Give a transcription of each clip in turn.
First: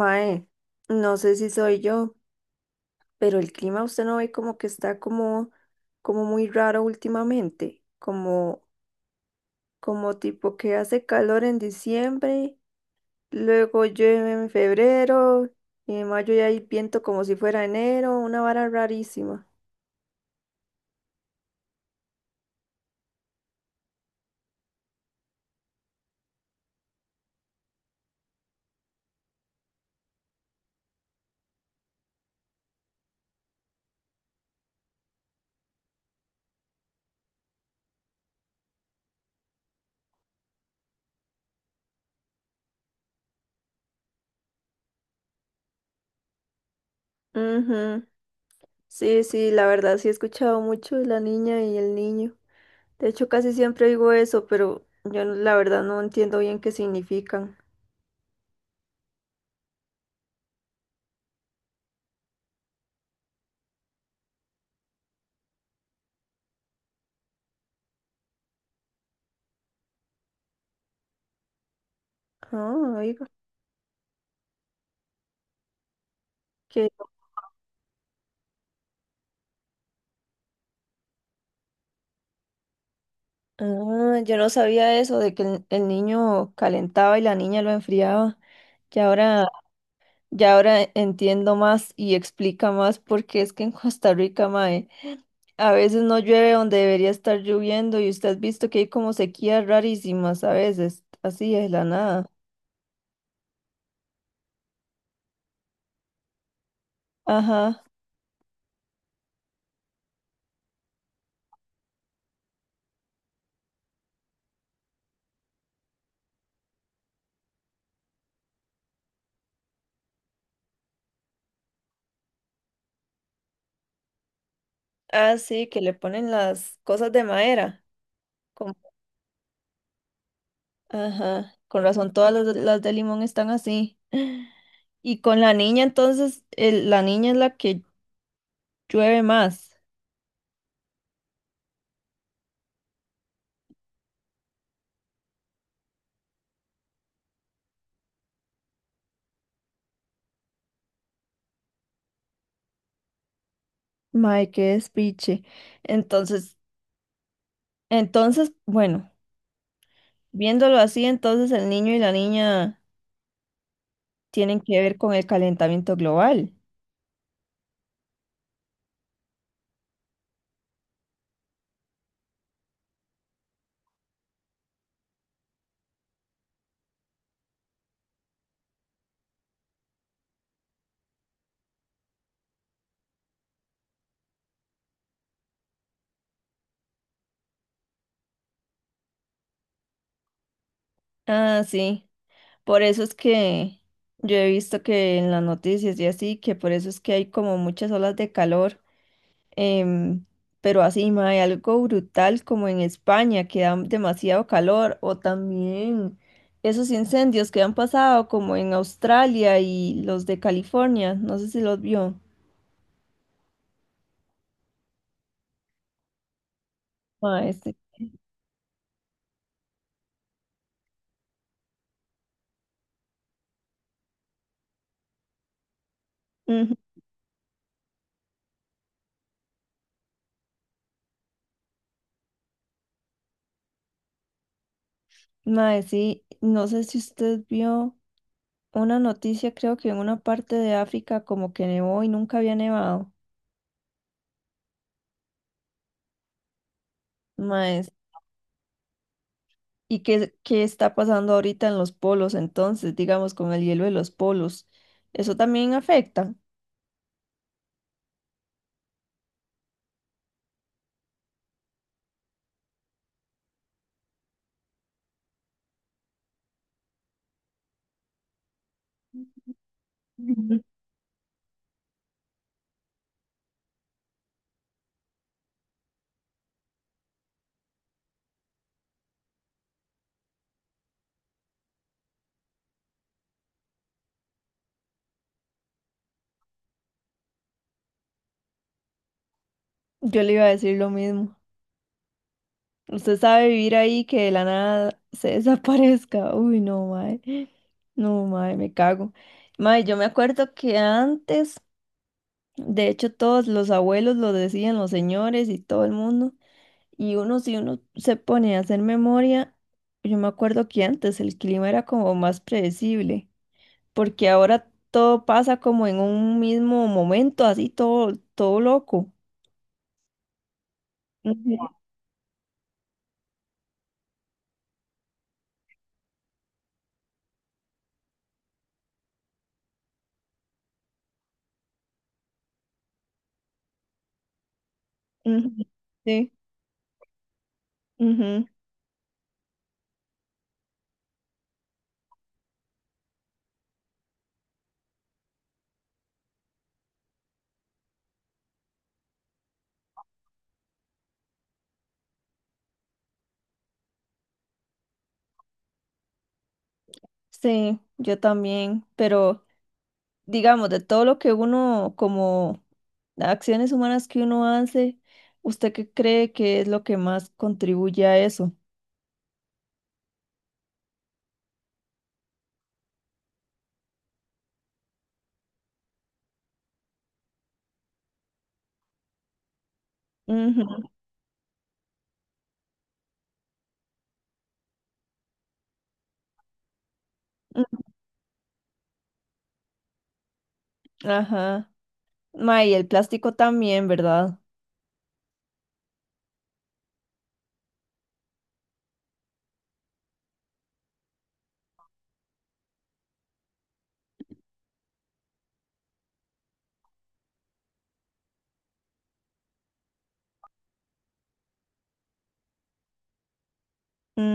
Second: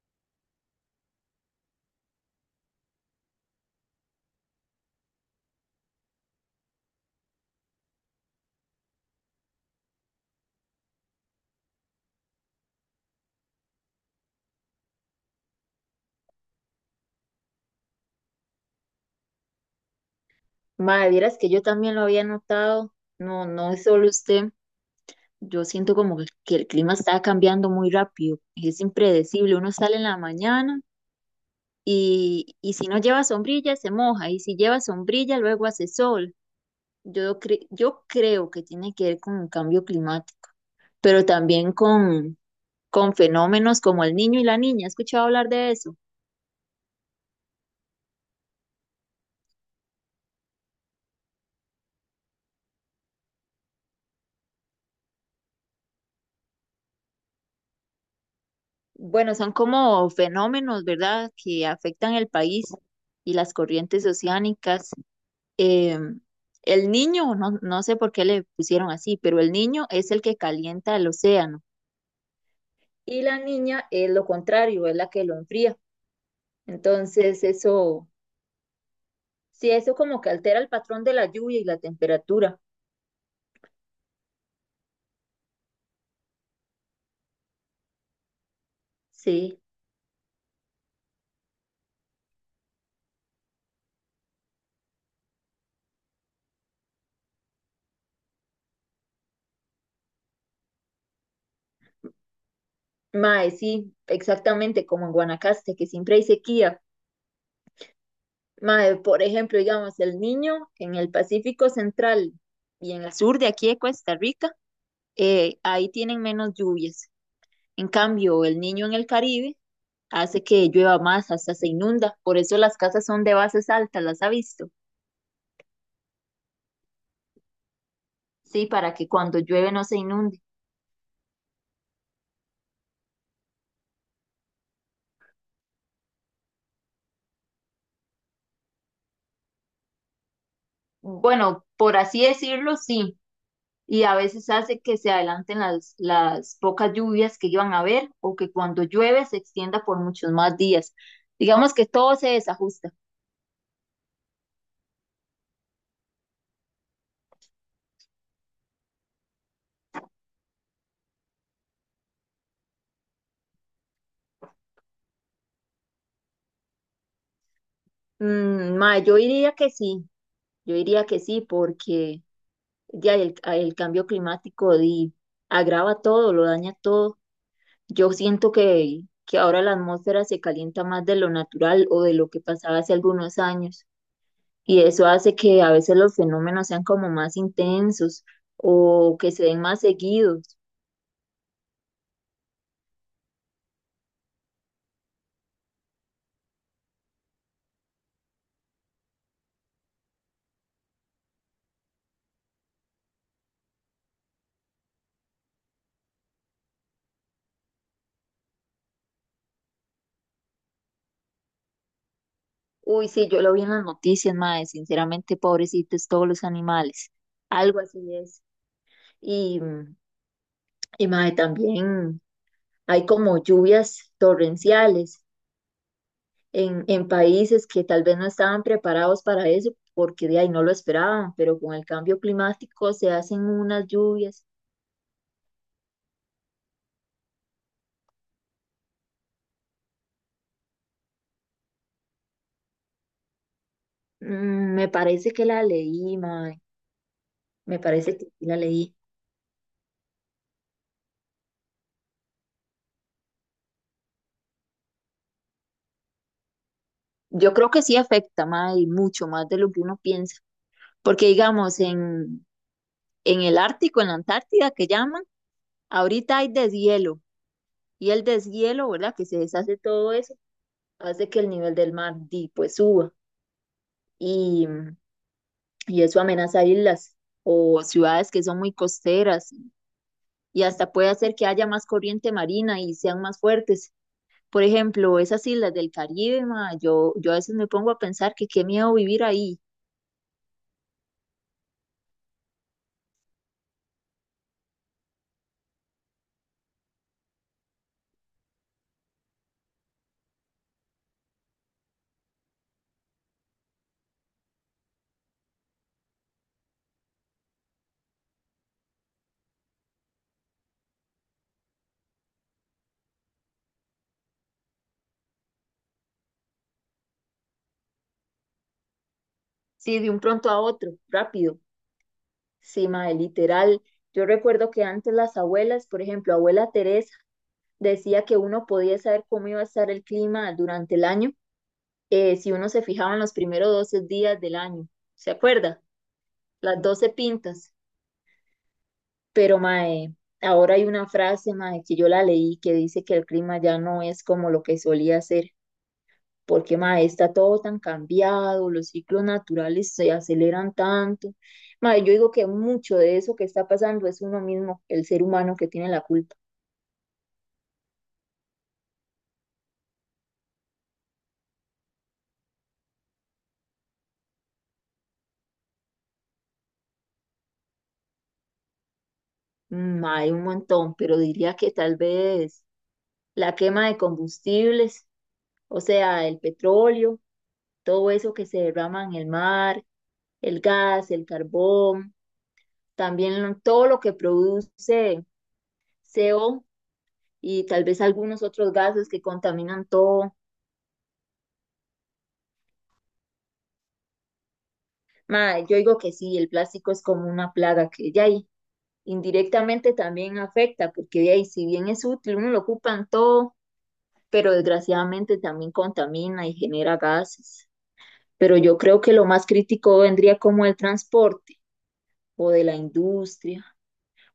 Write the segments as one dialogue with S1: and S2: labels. S1: Mae, no sé si soy yo, pero el clima usted no ve como que está como muy raro últimamente, como tipo que hace calor en diciembre, luego llueve en febrero, y en mayo ya hay viento como si fuera enero, una vara rarísima.
S2: Madre, vieras que yo también lo había notado. No, no es solo usted. Yo siento como que el clima está cambiando muy rápido. Es impredecible. Uno sale en la mañana y si no lleva sombrilla se moja. Y si lleva sombrilla luego hace sol. Yo creo que tiene que ver con el cambio climático, pero también con fenómenos como el niño y la niña. ¿He escuchado hablar de eso?
S1: Ujú. Sí, sí, la verdad sí he escuchado mucho de la niña y el niño. De hecho, casi siempre digo eso, pero yo la verdad no entiendo bien qué significan.
S2: Bueno, son como fenómenos, ¿verdad?, que afectan el país y las corrientes oceánicas. Eh, el niño, no, no sé por qué le pusieron así, pero el niño es el que calienta el océano
S1: Ah,
S2: y
S1: oiga.
S2: la niña es lo contrario, es la que lo enfría. Entonces, eso, sí, eso como que altera el patrón de la lluvia y la temperatura.
S1: Ah, yo no sabía eso de que el niño calentaba y la niña lo enfriaba. Ya ahora,
S2: Sí,
S1: ya ahora entiendo más y explica más porque es que en Costa Rica, mae, a veces no llueve donde debería estar lloviendo y usted ha visto que hay como sequías rarísimas a veces, así es la nada.
S2: mae, sí, exactamente como en Guanacaste, que siempre hay sequía.
S1: Ajá.
S2: Mae, por ejemplo, digamos, el niño en el Pacífico Central y en el sur de aquí de Costa Rica, ahí tienen menos lluvias. En cambio, el niño en el Caribe hace que llueva más, hasta se inunda. Por eso las casas son de bases altas, ¿las ha visto?
S1: Ah, sí, que le ponen las cosas de madera.
S2: Sí,
S1: como-
S2: para que cuando llueve no se inunde.
S1: Ajá. Con razón todas las de limón están así. Y con la niña entonces, la niña es la que llueve más.
S2: Bueno, por así decirlo, sí. Y a veces hace que se adelanten las pocas lluvias que iban a haber o que cuando llueve se extienda por muchos más días. Digamos que todo se desajusta.
S1: Mae, qué despiche. Entonces, bueno, viéndolo así, entonces el niño y la niña tienen que ver con el calentamiento global.
S2: Ma, yo diría que sí, yo diría que sí, porque ya el cambio climático di, agrava todo, lo daña todo. Yo siento que ahora la atmósfera se calienta más de lo natural o de lo que pasaba hace algunos años y eso hace que a veces los fenómenos sean como más intensos o que se den más seguidos.
S1: Ah, sí. Por eso es que yo he visto que en las noticias y así, que por eso es que hay como muchas olas de calor. em, pero así, mae, algo brutal como en España, que da demasiado calor, o también esos incendios que han pasado como en Australia y los de California, no sé si los vio.
S2: Uy, sí, yo lo vi en las noticias, mae, sinceramente, pobrecitos todos los animales.
S1: Mae, sí.
S2: Algo así es. Y, y mae, también hay como lluvias torrenciales
S1: Ujú.
S2: en países que tal vez no estaban preparados para eso, porque de ahí no lo esperaban, pero con el cambio climático se hacen unas lluvias.
S1: Mae, sí, no sé si usted vio una noticia, creo que en una parte de África como que nevó y nunca había nevado.
S2: Me parece que la leí, mae, me
S1: Mae, s-
S2: parece que sí la leí.
S1: ¿Y qué, qué está pasando ahorita en los polos entonces, digamos, con el hielo de los polos? ¿Eso también afecta?
S2: Yo creo que sí afecta, mae, y mucho más de lo que uno piensa, porque digamos, en el Ártico, en la Antártida, que llaman, ahorita hay deshielo, y el deshielo, ¿verdad? Que se deshace todo eso,
S1: Ujú.
S2: hace que el nivel del mar, di, pues suba. y y eso amenaza islas o ciudades que son muy costeras y hasta puede hacer que haya más corriente marina y sean más fuertes. Por ejemplo, esas islas del Caribe, ma, yo a veces me pongo a pensar que qué miedo vivir ahí,
S1: Yo le iba a decir lo mismo. Usted sabe vivir ahí que de la nada se desaparezca. Uy, no, mae. No, mae, me cago. Mae, yo me acuerdo que antes. De hecho, todos los abuelos lo decían, los señores y todo el mundo. Y uno, si uno se pone a hacer memoria, yo me acuerdo que antes el clima era como más predecible, porque ahora todo pasa como en un mismo momento, así todo, todo loco.
S2: sí, de un pronto a otro,
S1: Ujú,
S2: rápido, sí, ma, literal. Yo recuerdo que antes las abuelas, por ejemplo, abuela Teresa, decía que uno podía saber cómo iba a estar el clima durante el año, si uno se fijaba en los primeros 12 días del año. ¿Se
S1: ujú.
S2: acuerda?
S1: Sí,
S2: Las 12 pintas.
S1: ujú,
S2: Pero, mae, ahora hay una frase, mae, que yo la leí que dice que el clima ya no es como lo que solía ser, porque, mae, está todo tan cambiado, los ciclos naturales se aceleran tanto. Mae, yo digo que mucho de eso que está pasando es uno mismo, el ser humano que tiene la culpa.
S1: sí, yo también. Pero digamos, de todo lo que uno, como acciones humanas que uno hace, ¿usted qué cree que es lo que más contribuye a eso?
S2: Mae, un montón, pero diría que tal vez la quema de combustibles, o sea, el petróleo, todo eso que se derrama en el mar, el
S1: Ujú,
S2: gas, el carbón. También todo lo que produce CO y
S1: ujú.
S2: tal vez algunos otros gases que contaminan todo.
S1: Ajá. Mae, y el plástico también, ¿verdad?
S2: Ma, yo digo que sí, el plástico es como una plaga que ya ahí indirectamente también afecta, porque de ahí si bien es útil, uno lo ocupa en todo, pero desgraciadamente también contamina y genera gases. Pero yo creo que lo más crítico vendría como el transporte o de la industria.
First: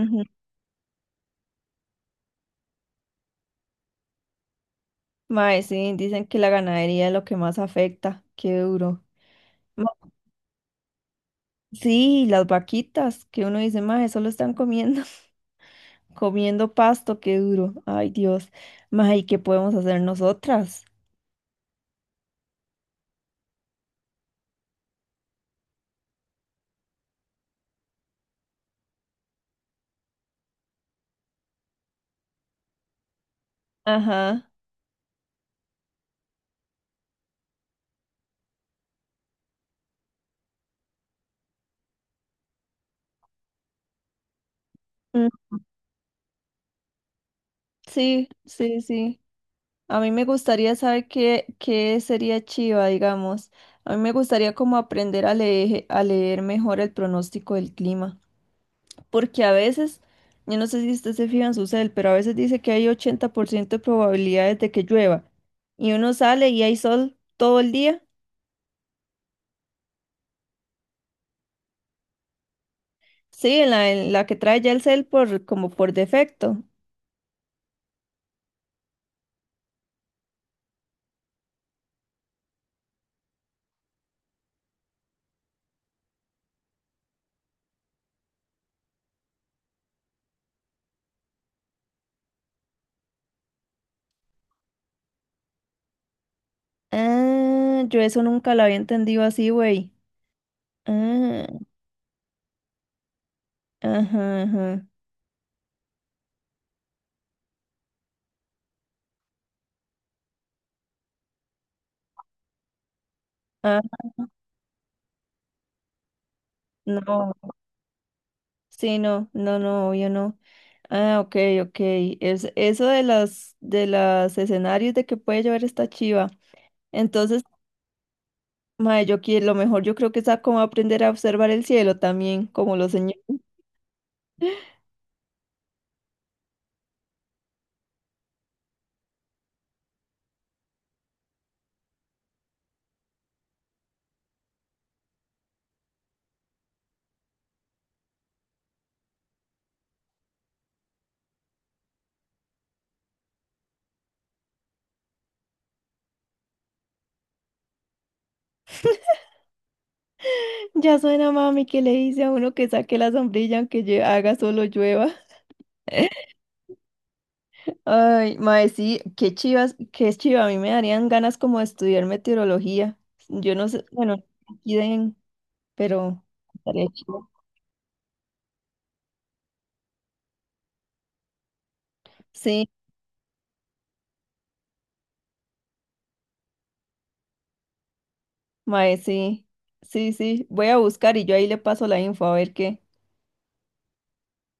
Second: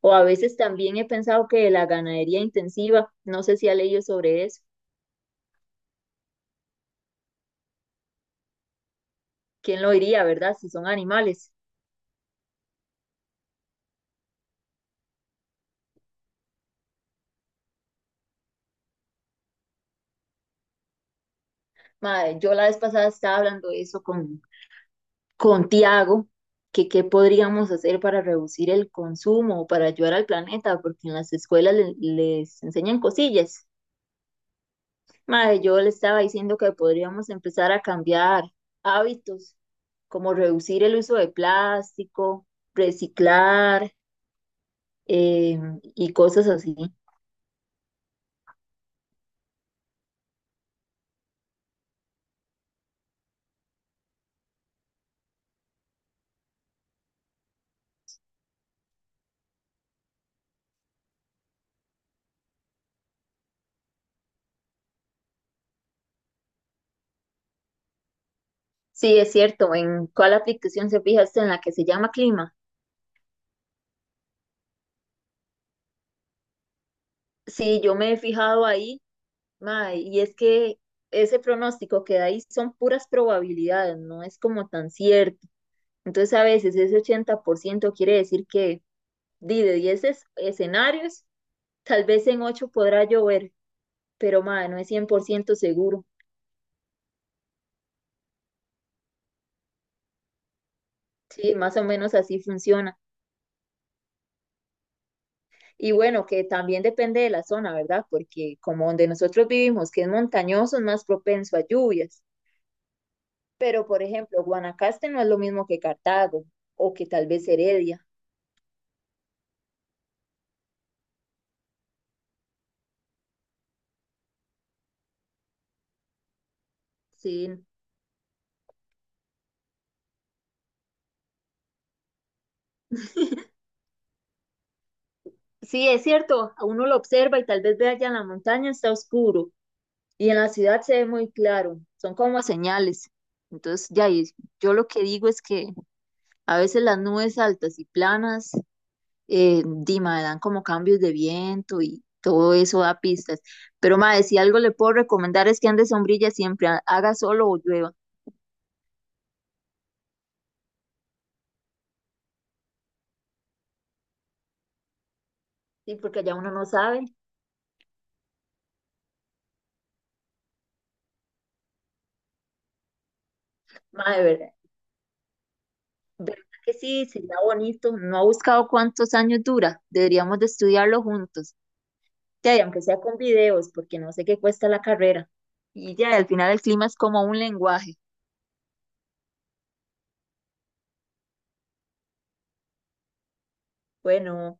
S2: O a veces también he pensado que de la ganadería intensiva, no sé si ha leído sobre eso.
S1: Mae, sí, dicen que la ganadería es lo que más afecta. Qué duro.
S2: ¿Quién
S1: Ma-
S2: lo diría, verdad? Si son animales.
S1: Sí, las vaquitas, que uno dice, mae, solo están comiendo, comiendo pasto, qué duro. Ay, Dios. Mae, ¿y qué podemos hacer nosotras?
S2: Madre, yo la vez pasada estaba hablando de eso con Tiago, que qué podríamos hacer para reducir el consumo o para ayudar al planeta, porque en las escuelas les enseñan cosillas.
S1: Ajá.
S2: Madre, yo le estaba diciendo que podríamos empezar a cambiar hábitos, como reducir el uso de plástico, reciclar,
S1: Mm.
S2: eh, y cosas así.
S1: Sí, sí, sí. A mí me gustaría saber qué, qué sería chiva, digamos. A mí me gustaría como aprender a leer mejor el pronóstico del clima. Porque a veces, yo no sé si usted se fija en su cel, pero a veces dice que hay 80% de probabilidades de que llueva. Y uno sale y hay sol todo el día.
S2: Sí, es cierto. ¿En cuál aplicación se fija usted? ¿En la que se llama Clima?
S1: Sí, en la que trae ya el cel por, como por defecto.
S2: Sí, yo me he fijado ahí, mae, y es que ese pronóstico que da ahí son puras probabilidades, no es como tan cierto. Entonces a veces ese 80% quiere decir que di, de 10 escenarios, tal vez en 8 podrá llover, pero mae, no es 100% seguro.
S1: Ah, yo eso nunca lo había entendido así, güey. Ah,
S2: Sí, más o menos así funciona.
S1: ajá, ajá.
S2: Y bueno, que también depende de la zona, ¿verdad? Porque como donde nosotros vivimos, que es montañoso, es más propenso a lluvias.
S1: Ah,
S2: Pero, por ejemplo, Guanacaste no es lo mismo que Cartago o que tal vez
S1: no.
S2: Heredia.
S1: Sí, no, no, no, yo no. Ah, ok, ok. Es, eso de las, de los escenarios de que puede llover esta chiva. Entonces,
S2: Sí,
S1: mae, yo quiero, lo mejor yo creo que es como aprender a observar el cielo también, como los señores.
S2: sí, es cierto, a uno lo observa y tal vez ve allá en la montaña está oscuro y en la ciudad se ve muy claro, son como señales. Entonces, ya, y yo lo que digo es que a veces las nubes altas y planas, Dima, dan como cambios de viento y todo eso da pistas. Pero, madre, si algo le puedo recomendar es que ande sombrilla siempre, haga solo o llueva.
S1: Ya suena mami que le dice a uno que saque la sombrilla aunque haga solo llueva.
S2: Sí, porque allá uno no sabe.
S1: Ay, mae, sí, qué chivas, qué chiva, a mí me darían ganas como de estudiar meteorología. Yo no sé,
S2: Madre,
S1: bueno,
S2: ¿verdad?
S1: aquí den, pero
S2: ¿Verdad que
S1: estaría
S2: sí?
S1: chido.
S2: Sería bonito. No ha buscado cuántos años dura. Deberíamos de estudiarlo juntos. Ya, y
S1: Sí,
S2: aunque sea con videos, porque no sé qué cuesta la carrera. Y ya, al final el clima es como un lenguaje.
S1: mae, sí, sí, sí, voy a buscar y yo ahí le paso la info a ver qué.
S2: Bueno,